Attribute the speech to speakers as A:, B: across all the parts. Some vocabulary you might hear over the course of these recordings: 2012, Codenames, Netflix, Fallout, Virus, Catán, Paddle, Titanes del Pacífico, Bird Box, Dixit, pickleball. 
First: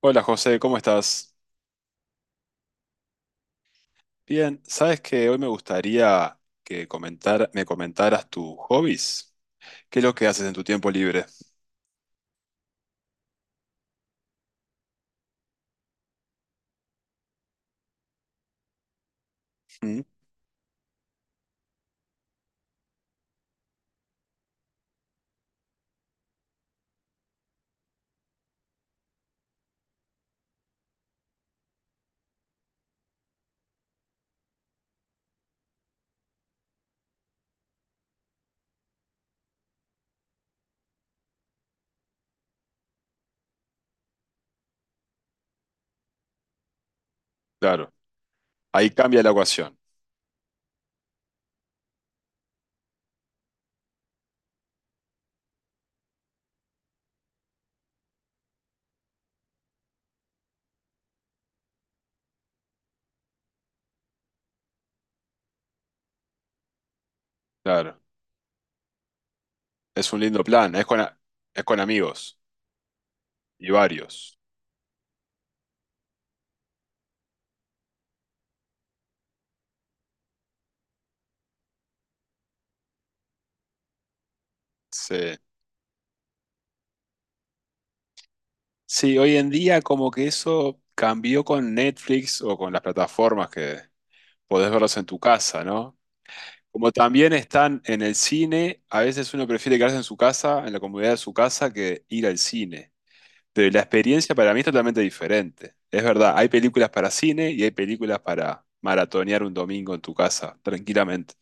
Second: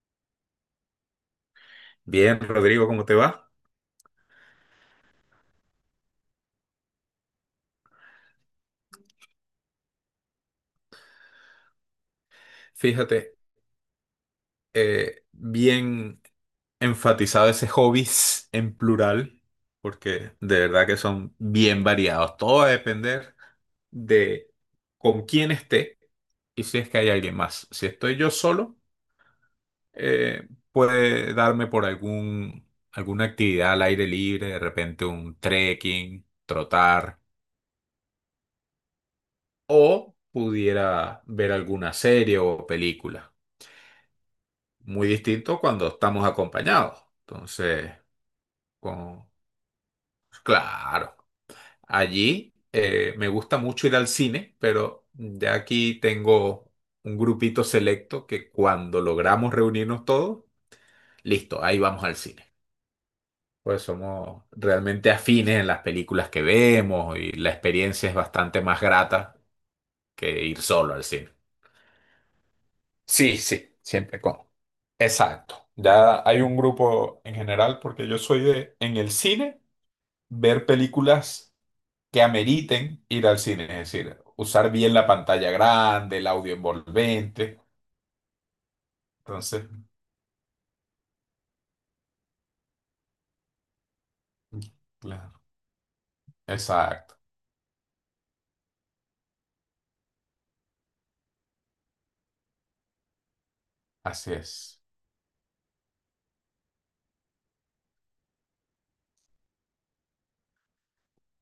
A: Hola José, ¿cómo estás?
B: Bien, Rodrigo, ¿cómo te va?
A: Bien, sabes que hoy me gustaría me comentaras tus hobbies. ¿Qué es lo que haces en tu tiempo libre?
B: Fíjate, bien enfatizado ese hobbies en plural,
A: Mm.
B: porque de verdad que son bien variados. Todo va a depender de con quién esté y si es que hay alguien más. Si estoy yo solo, puede darme por alguna actividad al aire libre, de repente un trekking, trotar, o pudiera ver alguna serie o película. Muy distinto cuando estamos acompañados.
A: Claro,
B: Entonces,
A: ahí cambia la
B: con...
A: ecuación.
B: claro, allí me gusta mucho ir al cine, pero ya aquí tengo un grupito selecto que cuando logramos reunirnos todos, listo, ahí vamos al cine. Pues somos realmente afines en las películas que vemos y la
A: Claro,
B: experiencia es bastante más grata
A: es un
B: que
A: lindo
B: ir
A: plan,
B: solo al cine.
A: es con amigos
B: Sí,
A: y
B: sí, siempre
A: varios.
B: con. Exacto. Ya hay un grupo en general porque yo soy de en el cine. Ver películas que ameriten ir al cine, es decir, usar bien la
A: Sí.
B: pantalla grande, el audio envolvente.
A: Sí, hoy en
B: Entonces,
A: día como que eso cambió con Netflix o con las plataformas que podés verlos en tu
B: claro,
A: casa, ¿no? Como
B: exacto,
A: también están en el cine, a veces uno prefiere quedarse en su casa, en la comodidad de su casa, que ir al cine. Pero la
B: así
A: experiencia para mí es
B: es.
A: totalmente diferente. Es verdad, hay películas para cine y hay películas para maratonear un domingo en tu casa, tranquilamente.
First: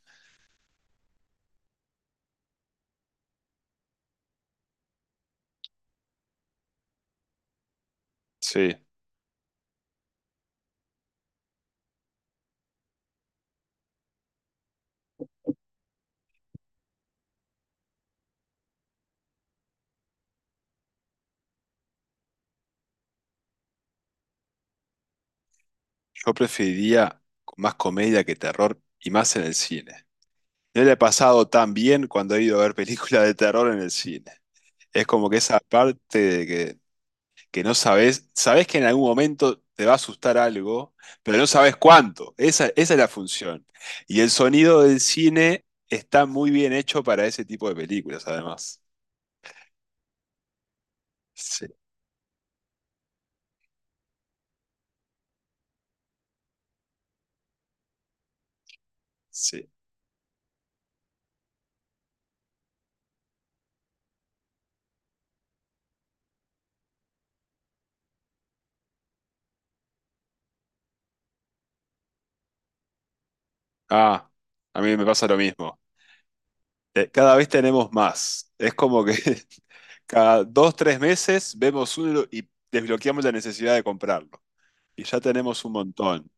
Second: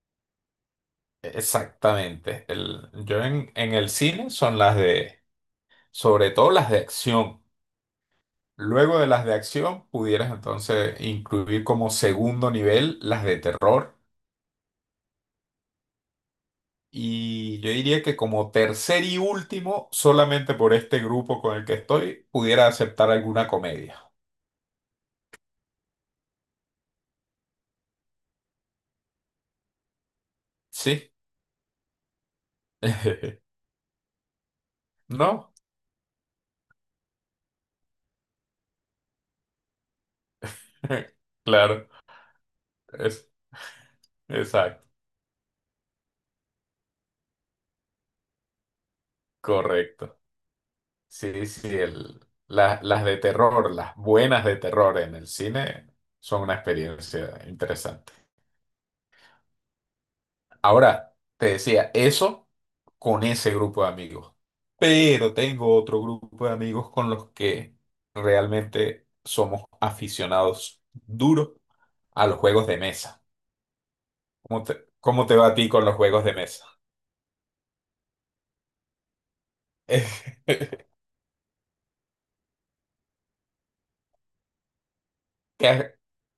B: Exactamente. Yo en el cine son las de, sobre todo las de acción.
A: Sí,
B: Luego de las de acción, pudieras entonces incluir como segundo nivel las de terror. Y yo diría que como tercer y último, solamente por este grupo con el que estoy, pudiera aceptar alguna comedia.
A: yo preferiría más comedia que terror y más en el cine. No le he
B: Sí.
A: pasado tan bien cuando he ido a ver películas de terror en el cine. Es como que
B: No.
A: esa parte de que no sabes, sabes que en algún momento te va a asustar algo, pero no sabes
B: Claro.
A: cuánto. Esa es la
B: Es,
A: función. Y el sonido
B: exacto.
A: del cine está muy bien hecho para ese tipo de películas, además.
B: Correcto. Sí,
A: Sí,
B: sí. Las de terror, las buenas de terror en el cine son una experiencia interesante.
A: sí.
B: Ahora, te decía, eso con ese grupo de amigos. Pero tengo otro grupo de amigos con los que realmente somos aficionados duros a los juegos de mesa.
A: Ah,
B: ¿Cómo
A: a
B: te,
A: mí me
B: cómo
A: pasa
B: te
A: lo
B: va a ti
A: mismo.
B: con los juegos de mesa?
A: Cada vez tenemos más. Es como que cada dos,
B: ¿Qué
A: tres meses vemos uno y desbloqueamos la necesidad de comprarlo. Y ya tenemos un
B: has,
A: montón.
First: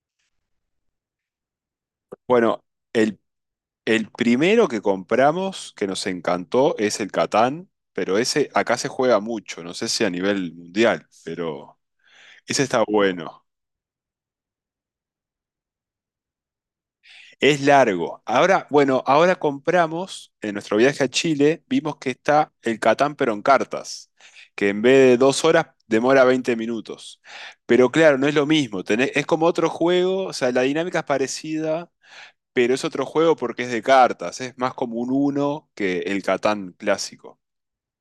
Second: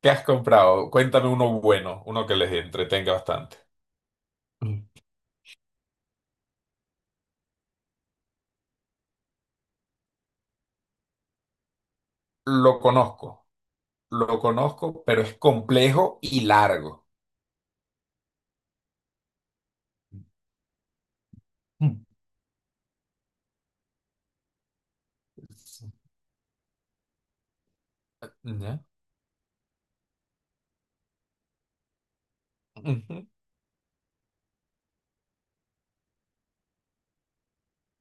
B: ¿Qué has comprado? Cuéntame uno bueno, uno que les
A: Bueno,
B: entretenga
A: el
B: bastante.
A: El primero que
B: Mm.
A: compramos que nos encantó es el Catán, pero ese acá se juega mucho, no sé si a nivel mundial, pero ese
B: Lo
A: está bueno.
B: conozco, lo conozco, pero es complejo y largo.
A: Es largo. Ahora, bueno, ahora compramos, en nuestro viaje a Chile, vimos
B: Mm.
A: que está el Catán pero en cartas, que en vez de 2 horas demora 20 minutos. Pero claro, no es lo
B: ¿Ya?
A: mismo, es como otro juego, o sea, la dinámica es parecida, pero es otro
B: Ujú.
A: juego porque es de cartas, es más como un uno que el Catán clásico.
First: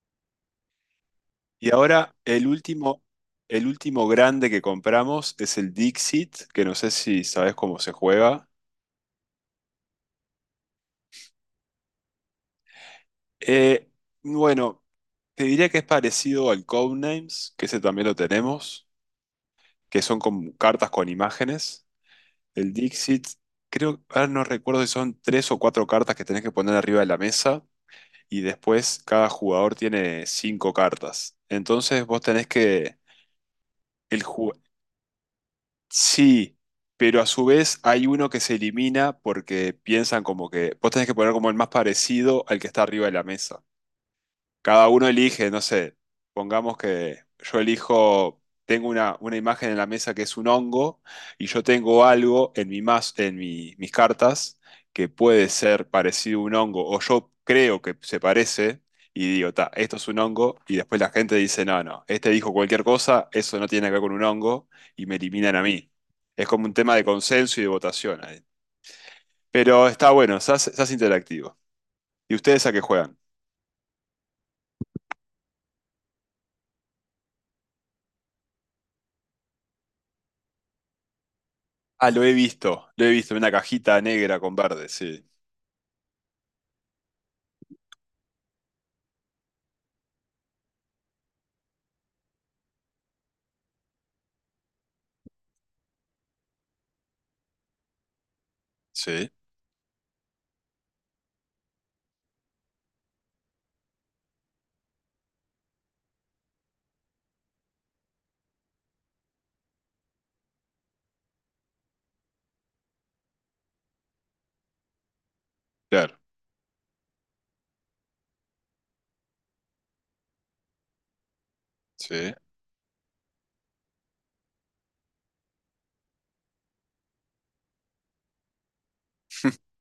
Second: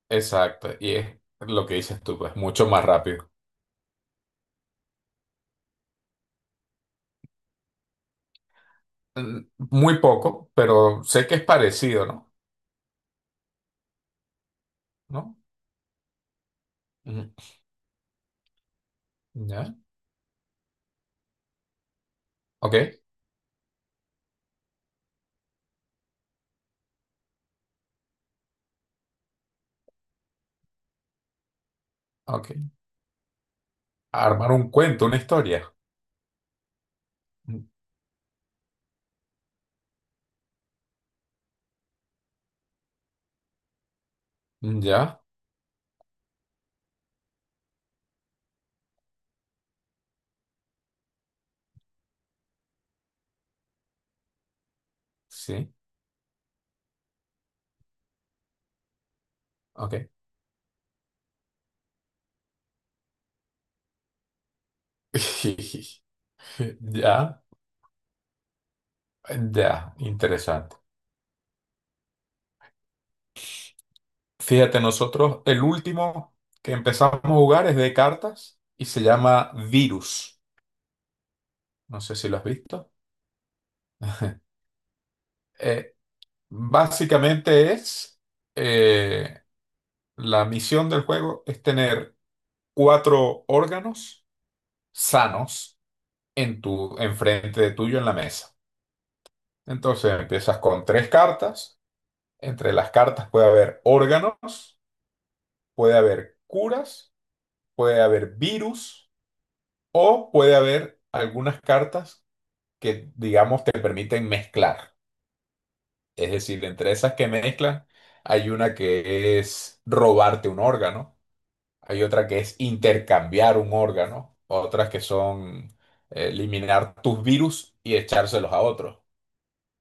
B: Exacto, y es lo
A: Y
B: que dices
A: ahora
B: tú, pues mucho más rápido.
A: el último grande que compramos es el Dixit, que no sé si sabes cómo se juega.
B: Mm, Muy poco, pero sé que es parecido, ¿no?
A: Eh, bueno,
B: ¿No?
A: te diría que es parecido al
B: Ujú.
A: Codenames, que ese también lo tenemos,
B: ¿Ya?
A: que son como cartas con imágenes. El
B: Ok,
A: Dixit, creo, ahora no recuerdo si son tres o cuatro cartas que tenés que poner arriba de la mesa y después cada jugador tiene cinco cartas. Entonces vos tenés
B: ok.
A: que... El, ju-
B: Armar un cuento, una historia.
A: Sí, pero a su vez hay uno que se elimina porque piensan como que vos tenés que poner como el más parecido al que está arriba de la mesa.
B: Mm,
A: Cada uno
B: ¿Ya?
A: elige, no sé, pongamos que yo elijo, tengo una imagen en la mesa que es un hongo y yo tengo algo en, mi mas- en mi- mis cartas que puede
B: Sí,
A: ser parecido a un hongo o yo creo que se parece y digo, ta, esto es
B: ok.
A: un hongo y después la gente dice, no, no, este dijo cualquier cosa, eso no tiene que ver con un hongo y me eliminan a mí. Es como un tema de
B: Ya,
A: consenso y de votación ahí. Pero
B: ya,
A: está bueno, se hace
B: interesante.
A: se hace interactivo. ¿Y ustedes a qué juegan?
B: Fíjate, nosotros el último que empezamos a jugar es de cartas y se llama Virus. No
A: Ah,
B: sé si lo has visto.
A: lo he visto, en una cajita negra con verde, sí,
B: Eh, Básicamente eh, la misión del juego es tener cuatro órganos sanos enfrente de tuyo en la mesa.
A: sí,
B: Entonces empiezas con tres cartas. Entre las cartas puede haber órganos, puede haber curas, puede haber virus o puede haber algunas cartas que, digamos, te permiten mezclar.
A: claro,
B: Es decir, entre esas que mezclan, hay una que es robarte un órgano, hay otra
A: sí,
B: que es intercambiar un órgano, otras que son eliminar tus virus y echárselos a otros.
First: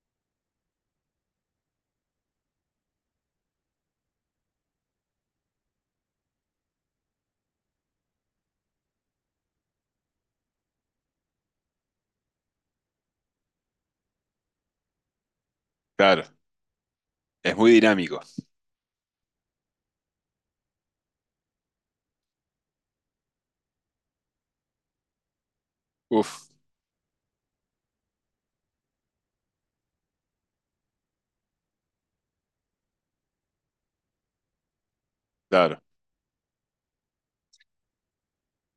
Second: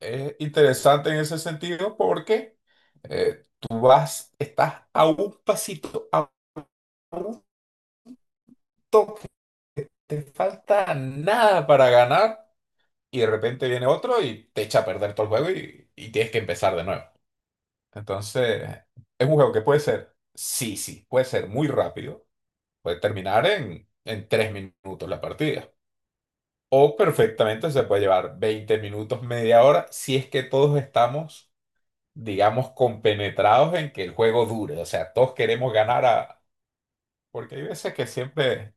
B: Es interesante en ese sentido porque estás a un pasito, a un toque, te falta nada para ganar y de repente viene otro y te echa a perder todo el juego y
A: claro,
B: tienes que empezar de nuevo.
A: es muy dinámico,
B: Entonces, es un juego que sí, sí, puede ser muy rápido, puede terminar en, 3 minutos la partida.
A: uf,
B: O perfectamente se puede llevar 20 minutos, media hora, si es que todos estamos, digamos, compenetrados en que el juego dure. O sea, todos queremos
A: claro,
B: ganar a... Porque hay veces que siempre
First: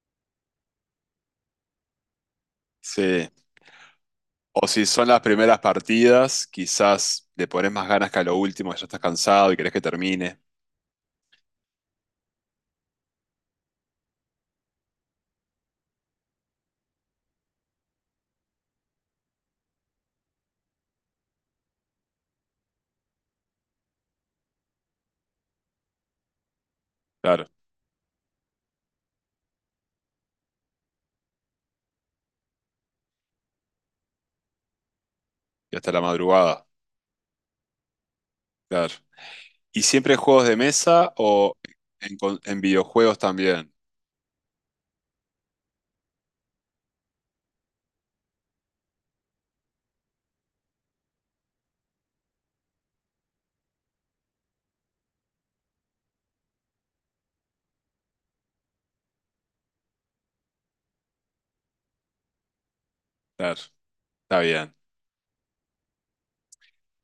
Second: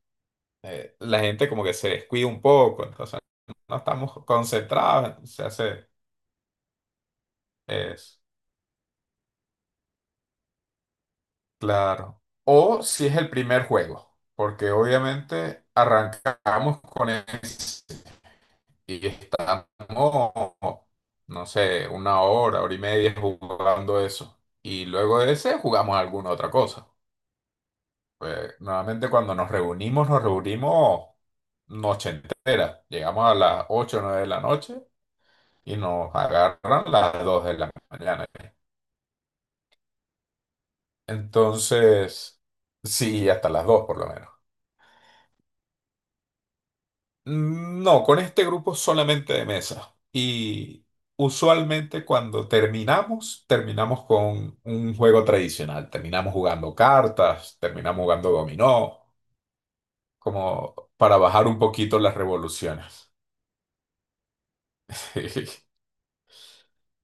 B: la gente como que se descuida un poco, entonces
A: sí.
B: no estamos
A: O si son
B: concentrados,
A: las
B: entonces se
A: primeras
B: hace...
A: partidas, quizás le pones más ganas que
B: es
A: a lo último, que ya estás cansado y querés que termine.
B: Claro. O si es el primer juego, porque obviamente arrancamos con ese y estamos, no sé, una hora, hora y media jugando eso. Y luego de ese jugamos alguna otra cosa.
A: Claro,
B: Pues, normalmente cuando nos reunimos noche entera. Llegamos a las 8 o 9 de la noche
A: y
B: y
A: hasta la
B: nos
A: madrugada.
B: agarran las 2 de la mañana.
A: Claro. ¿Y siempre juegos de mesa o en,
B: Entonces,
A: en videojuegos
B: sí, hasta las
A: también?
B: 2 por lo menos. No, con este grupo solamente de mesa. Y usualmente cuando terminamos, terminamos con un juego tradicional. Terminamos jugando cartas, terminamos jugando dominó, como para bajar un poquito las revoluciones.
A: Claro, está bien.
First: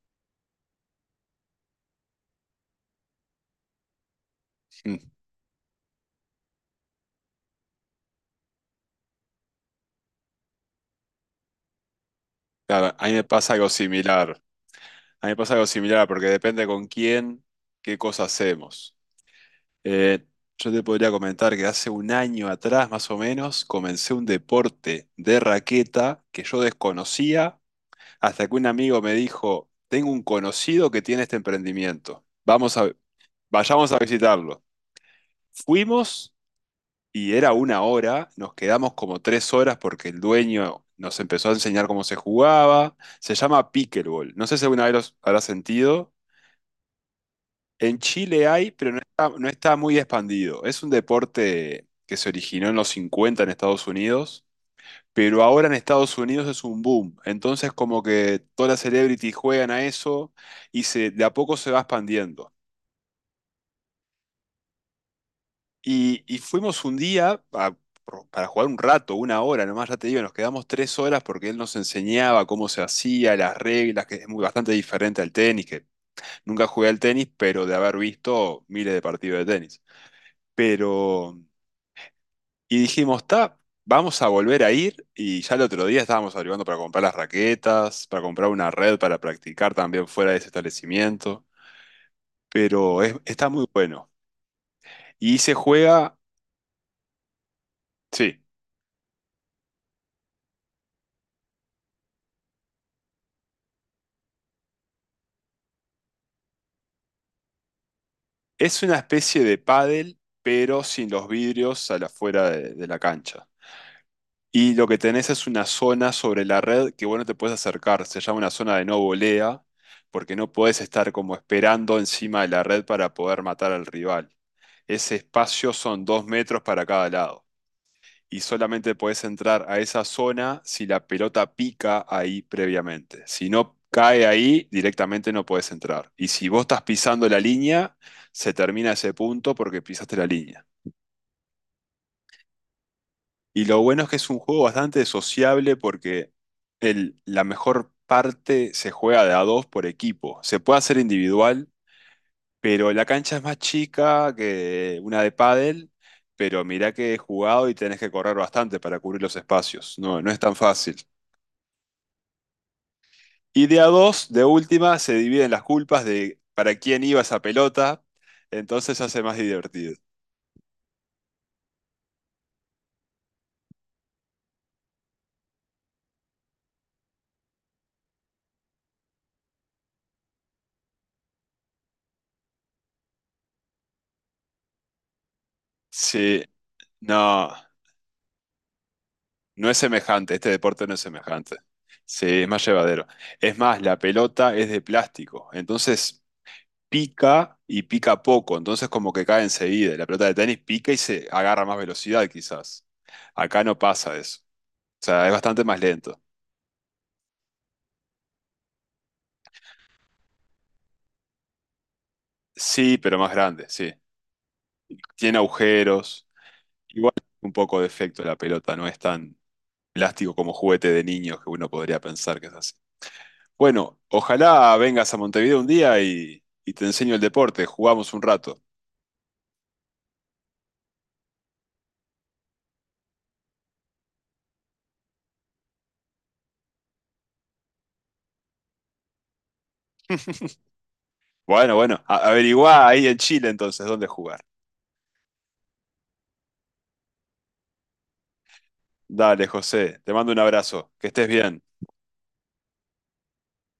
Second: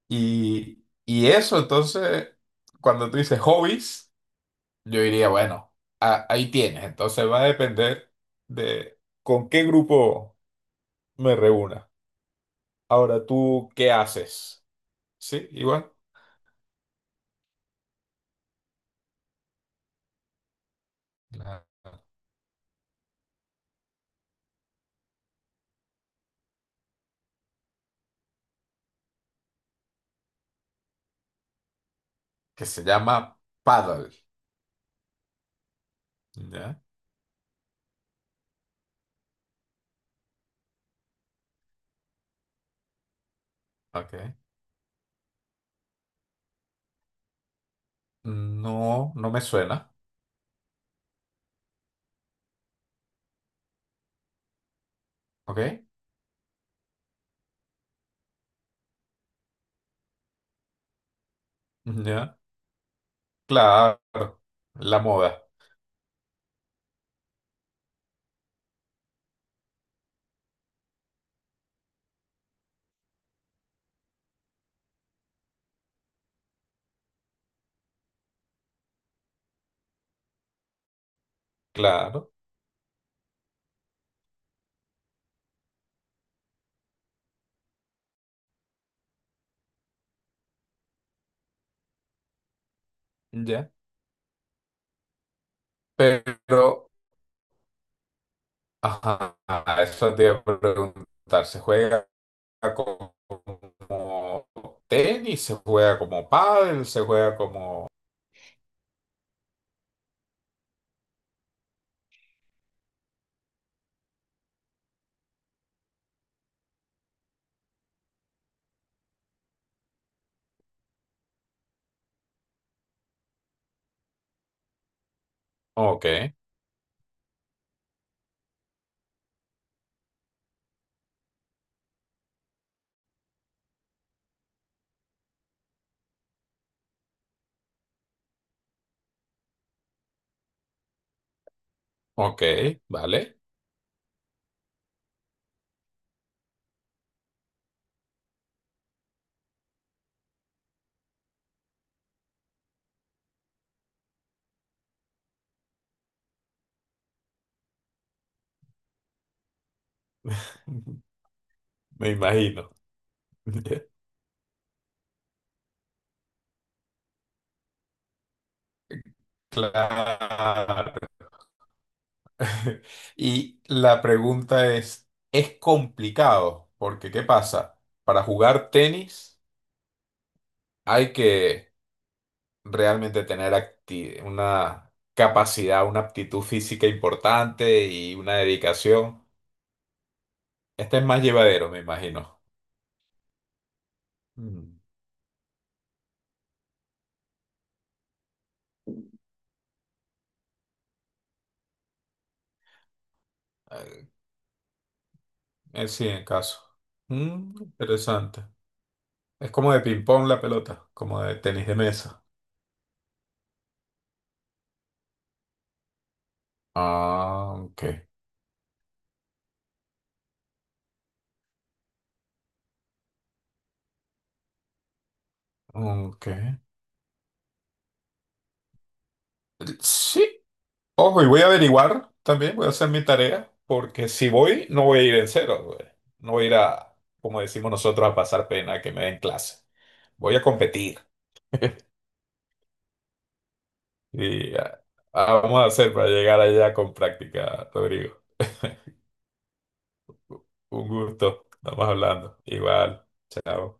B: Y, y eso, entonces, cuando tú dices hobbies,
A: Mm.
B: yo diría, bueno, ahí tienes. Entonces va a depender de con qué grupo me reúna.
A: Claro, a mí me
B: Ahora,
A: pasa algo
B: ¿tú qué
A: similar.
B: haces?
A: A mí me
B: Sí,
A: pasa algo
B: igual.
A: similar porque depende con quién, qué cosa hacemos. Eh, yo te podría comentar que
B: Claro.
A: hace un año atrás, más o menos, comencé un deporte de raqueta que yo desconocía hasta que un amigo me dijo, tengo un conocido que tiene este emprendimiento.
B: Que se llama
A: Vayamos a
B: Paddle.
A: visitarlo. Fuimos,
B: ¿Ya?
A: y era una hora, nos quedamos como 3 horas porque el dueño nos empezó a enseñar cómo se jugaba. Se llama pickleball.
B: Ok.
A: No sé si alguna vez los habrá sentido. En Chile hay, pero
B: No, no me
A: no está
B: suena.
A: muy expandido. Es un deporte que se originó en los 50 en Estados Unidos, pero
B: ¿Ok?
A: ahora en Estados Unidos es un boom. Entonces como que todas las celebrities juegan a eso y se, de a poco se va
B: ¿Ya?
A: expandiendo.
B: Claro. La moda.
A: Y fuimos un día para jugar un rato, una hora nomás, ya te digo, nos quedamos 3 horas porque él nos enseñaba cómo se hacía, las reglas, que es muy, bastante diferente al tenis, que nunca jugué al tenis, pero de haber visto miles de partidos de tenis. Pero,
B: Claro.
A: y dijimos, está, vamos a volver a ir, y ya el otro día estábamos averiguando para comprar las raquetas, para comprar una red para practicar también fuera de ese establecimiento, pero está muy
B: ¿Ya?
A: bueno. Y se juega,
B: Pero,
A: sí.
B: ajá, eso te iba a preguntar. ¿Se juega como tenis? ¿Se juega como pádel? ¿Se juega como...?
A: Es una especie de pádel, pero sin los vidrios a la fuera de la cancha. Y lo que tenés es una zona sobre la red que vos no te puedes acercar. Se llama una zona de no volea, porque no podés estar como esperando encima de la red para poder matar al rival. Ese espacio son
B: Ok,
A: 2 metros para cada lado y solamente podés entrar a esa zona si la pelota pica ahí previamente. Si no cae ahí, directamente no podés entrar. Y si vos estás pisando la línea, se termina ese punto porque pisaste la línea.
B: ok, vale.
A: Y lo bueno es que es un juego bastante sociable porque la mejor parte se juega de a dos por equipo. Se puede hacer individual, pero la cancha es más chica que una de pádel. Pero mirá que he jugado y tenés que correr bastante para cubrir los espacios. No, no es tan fácil.
B: Me imagino.
A: Y de a dos, de última, se dividen las culpas de para quién iba esa pelota, entonces se hace más divertido.
B: Claro. Y la pregunta es, complicado, porque ¿qué pasa? Para jugar tenis hay que realmente tener una capacidad, una aptitud
A: Sí,
B: física
A: no,
B: importante y una dedicación.
A: no es semejante, este deporte no
B: Este
A: es
B: es más
A: semejante.
B: llevadero, me imagino.
A: Sí, es más llevadero. Es más, la pelota es
B: Mm.
A: de plástico, entonces pica y pica poco, entonces como que cae enseguida. La pelota de tenis pica y se agarra más velocidad quizás. Acá no
B: Eh,
A: pasa eso. O sea, es bastante más
B: sí,
A: lento.
B: en caso. Mm, interesante. Es como de ping-pong la pelota, como de tenis de mesa.
A: Sí, pero más grande, sí. Tiene agujeros. Igual un
B: Ah,
A: poco
B: ok.
A: de efecto la pelota, no es tan plástico como juguete de niños que uno podría pensar que es así. Bueno, ojalá vengas a Montevideo un día
B: Ok.
A: y te enseño el deporte, jugamos un rato.
B: Sí, ojo, y voy a averiguar también, voy a hacer mi tarea, porque si voy, no voy a ir en cero, güey. No voy a ir a, como decimos nosotros, a pasar pena que me den clase. Voy a competir.
A: Bueno, bueno, averiguá ahí en Chile entonces dónde jugar.
B: Y ah, Vamos a hacer para llegar allá con práctica, Rodrigo.
A: Dale, José, te mando un
B: Un
A: abrazo, que estés
B: gusto.
A: bien.
B: Estamos hablando. Igual. Chao.